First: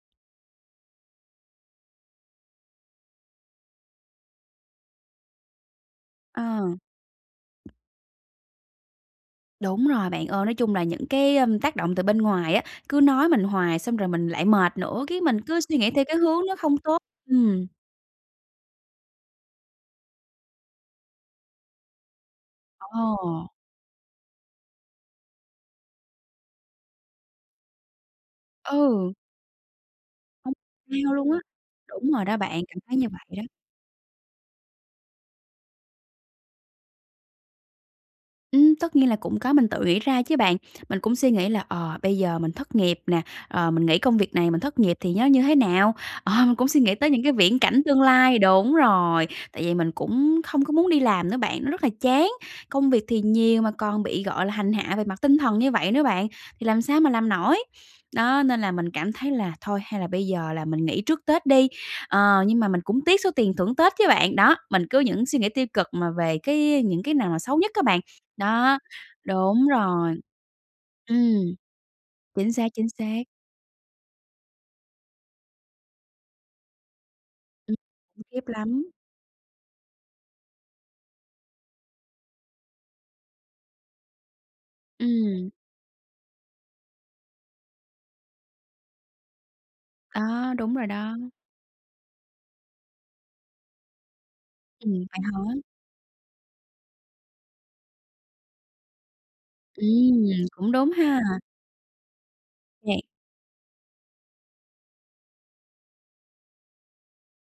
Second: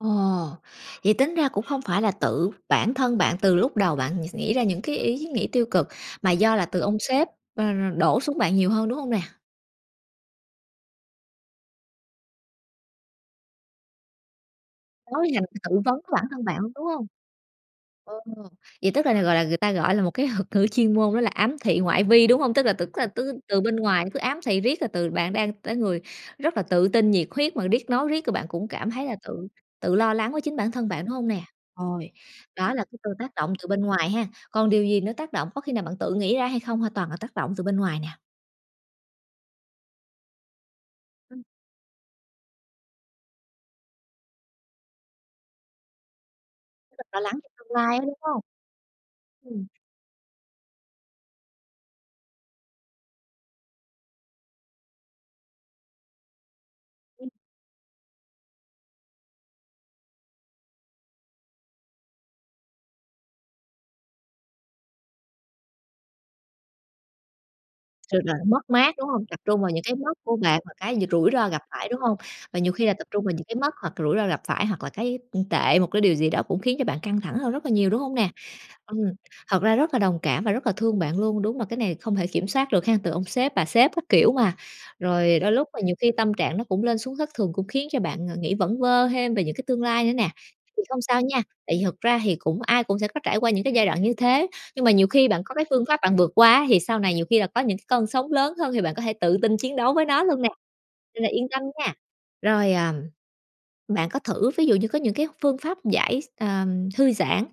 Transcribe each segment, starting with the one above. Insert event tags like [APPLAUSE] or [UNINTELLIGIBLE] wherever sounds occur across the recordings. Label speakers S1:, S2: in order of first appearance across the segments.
S1: Ồ, vậy tính ra cũng hông phải là tự bản thân bạn từ lúc đầu bạn s nghĩ ra những cái ý nghĩ tiêu cực, mà
S2: Ờ.
S1: do là từ ông sếp, ờ, ờ, đổ xuống bạn nhiều hơn, đúng hông nè?
S2: Đúng rồi bạn ơi, nói chung là những cái, a, tác động từ bên ngoài á, cứ nói mình hoài, xong rồi mình lại mệt nữa, cái
S1: Tối về
S2: mình
S1: bạn
S2: cứ
S1: tự
S2: suy nghĩ
S1: vấn
S2: theo
S1: với
S2: cái
S1: bản thân
S2: hướng nó
S1: bạn luôn,
S2: không
S1: đúng
S2: tốt.
S1: hông?
S2: Ừm.
S1: Ờ, vậy, tức là, gọi là, người ta, gọi là, một cái thuật ngữ chuyên môn đó là ám thị ngoại vi, đúng hông? Tức là tưởng là tư
S2: Ồ.
S1: từ bên ngoài nó cứ ám thị riết rồi từ bạn đang tới người rất là tự tin, nhiệt huyết mà riết, nói riết rồi bạn cũng cảm thấy
S2: Ừ.
S1: là tự tự lo lắng với
S2: Không
S1: chính bản thân bạn,
S2: theo
S1: đúng hông
S2: luôn á,
S1: nè? Ôi,
S2: đúng rồi đó bạn,
S1: đó
S2: cảm
S1: là
S2: thấy
S1: cái
S2: như
S1: từ tác
S2: vậy đó.
S1: động từ bên ngoài hen? Còn điều gì nữa tác động, có khi nào bạn tự nghĩ ra hay không? Hay là toàn là tác động từ bên ngoài nè?
S2: Ừm, tất nhiên là cũng có, mình tự nghĩ ra chứ bạn. Mình cũng suy
S1: Ừm.
S2: nghĩ là, ờ, bây giờ mình thất nghiệp nè, ờ, mình nghỉ công việc này mình thất nghiệp thì nó như thế nào? Ờ, mình cũng suy nghĩ
S1: [UNINTELLIGIBLE]
S2: tới
S1: Lo
S2: những cái
S1: lắng cho
S2: viễn
S1: tương
S2: cảnh
S1: lai
S2: tương
S1: ấy, đúng
S2: lai
S1: hông?
S2: đúng rồi, tại
S1: Ừm.
S2: vì mình cũng không có muốn đi làm nữa bạn, nó rất là chán. Công việc thì nhiều mà còn bị, gọi là, hành hạ về mặt tinh thần như vậy nữa bạn, thì làm sao mà
S1: Ưm.
S2: làm nổi? Đó, nên là mình cảm thấy là thôi, hay là bây giờ là mình nghỉ trước Tết đi, ờ, nhưng mà mình cũng tiếc số tiền thưởng Tết chứ bạn. Đó, mình cứ những suy nghĩ tiêu cực mà về cái những cái nào mà xấu nhất á bạn,
S1: [UNINTELLIGIBLE] Mất
S2: đó,
S1: mát, đúng hông? Tập trung
S2: đúng
S1: vào những cái mất
S2: rồi.
S1: của bạn và cái d rủi
S2: Ừm,
S1: ro gặp phải, đúng hông?
S2: chính
S1: Và
S2: xác,
S1: nhiều khi
S2: chính
S1: là tập
S2: xác.
S1: trung vào những cái mất hoặc rủi ro gặp phải, hoặc là cái, ưm, tệ, một cái điều gì đó cũng khiến cho bạn căng thẳng hơn rất là
S2: Ừm,
S1: nhiều, đúng hông
S2: khủng
S1: nè?
S2: khiếp lắm.
S1: Ừm, thật ra rất là đồng cảm và rất là thương bạn luôn, đúng mà cái này không thể kiểm soát được hén? Từ ông sếp, bà sếp các kiểu mà, rồi
S2: Ừm.
S1: đôi lúc mà nhiều khi tâm trạng nó cũng lên xuống thất thường, cũng khiến cho bạn, à, nghĩ vẩn vơ thêm về những cái tương lai nữa nè.
S2: Đó, đúng
S1: Thì
S2: rồi
S1: không
S2: đó.
S1: sao nha, tại vì thực ra thì cũng ai cũng sẽ có trải qua những cái giai đoạn như thế, nhưng mà
S2: Ừm,
S1: nhiều
S2: vậy
S1: khi bạn có
S2: hả?
S1: cái phương pháp bạn vượt qua ấy, thì sau này nhiều khi là có những cái cơn sóng lớn hơn, thì bạn có thể tự tin chiến đấu với nó luôn
S2: Ừm,
S1: nè,
S2: cũng đúng ha.
S1: nên là yên tâm nha. Rồi, à,
S2: Yeah.
S1: bạn có thử ví dụ như có những cái phương pháp giải x ờ, thư giãn,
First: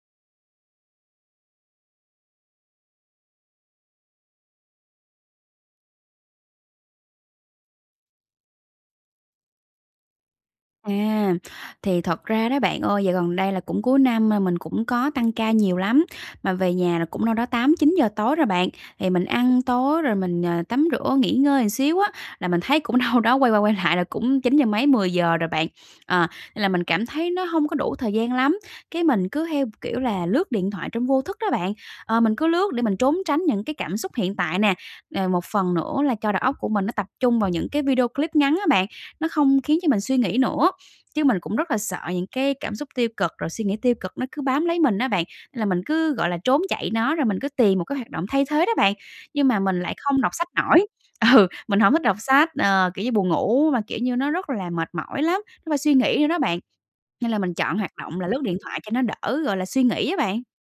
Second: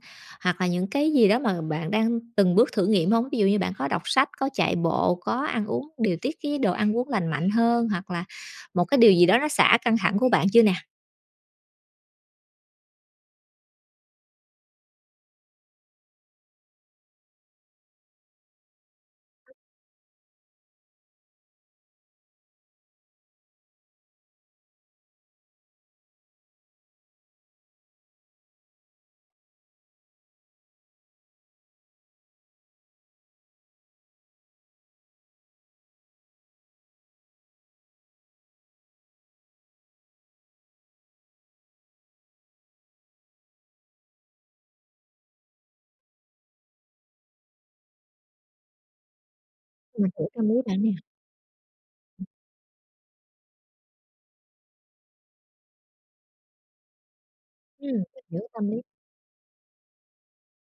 S1: hoặc là những cái gì đó mà bạn đang từng bước thử nghiệm hông? Ví dụ như bạn có đọc sách, có chạy bộ, có ăn uống, điều tiết cái đồ ăn uống lành mạnh hơn, hoặc là một cái điều gì đó nó xả căng thẳng của bạn chưa nè?
S2: À, thì thật ra đó bạn ơi, dạo gần đây là cũng cuối năm mà, mình cũng có tăng ca nhiều lắm, mà về nhà là cũng đâu đó 8:00-9:00 tối rồi bạn. Thì mình ăn tối rồi mình, ờ, tắm rửa nghỉ ngơi xíu á, là mình thấy cũng đâu đó quay qua quay lại là cũng chín giờ mấy, 10:00 rồi bạn. Ờ, nên là mình cảm thấy nó hông có đủ thời gian lắm, cái mình cứ theo, kiểu là, lướt điện thoại trong vô thức đó bạn, ờ, mình cứ lướt để mình trốn tránh những cái cảm xúc hiện tại nè. Nè, một phần nữa là cho đầu óc của mình, nó tập trung vào những cái video clip ngắn á bạn, nó không khiến cho mình suy nghĩ nữa. Chứ mình cũng rất là sợ những cái cảm xúc tiêu cực, rồi suy nghĩ tiêu cực nó cứ bám lấy mình á bạn, nên là mình cứ, gọi là, trốn chạy nó, rồi mình cứ tìm một cái hoạt động thay thế đó bạn. Nhưng mà mình lại
S1: Mình
S2: không
S1: hiểu
S2: đọc
S1: tâm
S2: sách
S1: lý bạn
S2: nổi,
S1: nè.
S2: ừ, mình hổng thích đọc sách. Ờ, kiểu như, buồn ngủ mà, kiểu như, nó rất là mệt mỏi lắm, nó phải suy nghĩ nữa đó bạn, nên là mình chọn
S1: Ừm,
S2: hoạt động
S1: mình
S2: là
S1: giữ
S2: lướt điện
S1: tâm
S2: thoại
S1: lý.
S2: cho nó đỡ, gọi là, suy nghĩ á bạn.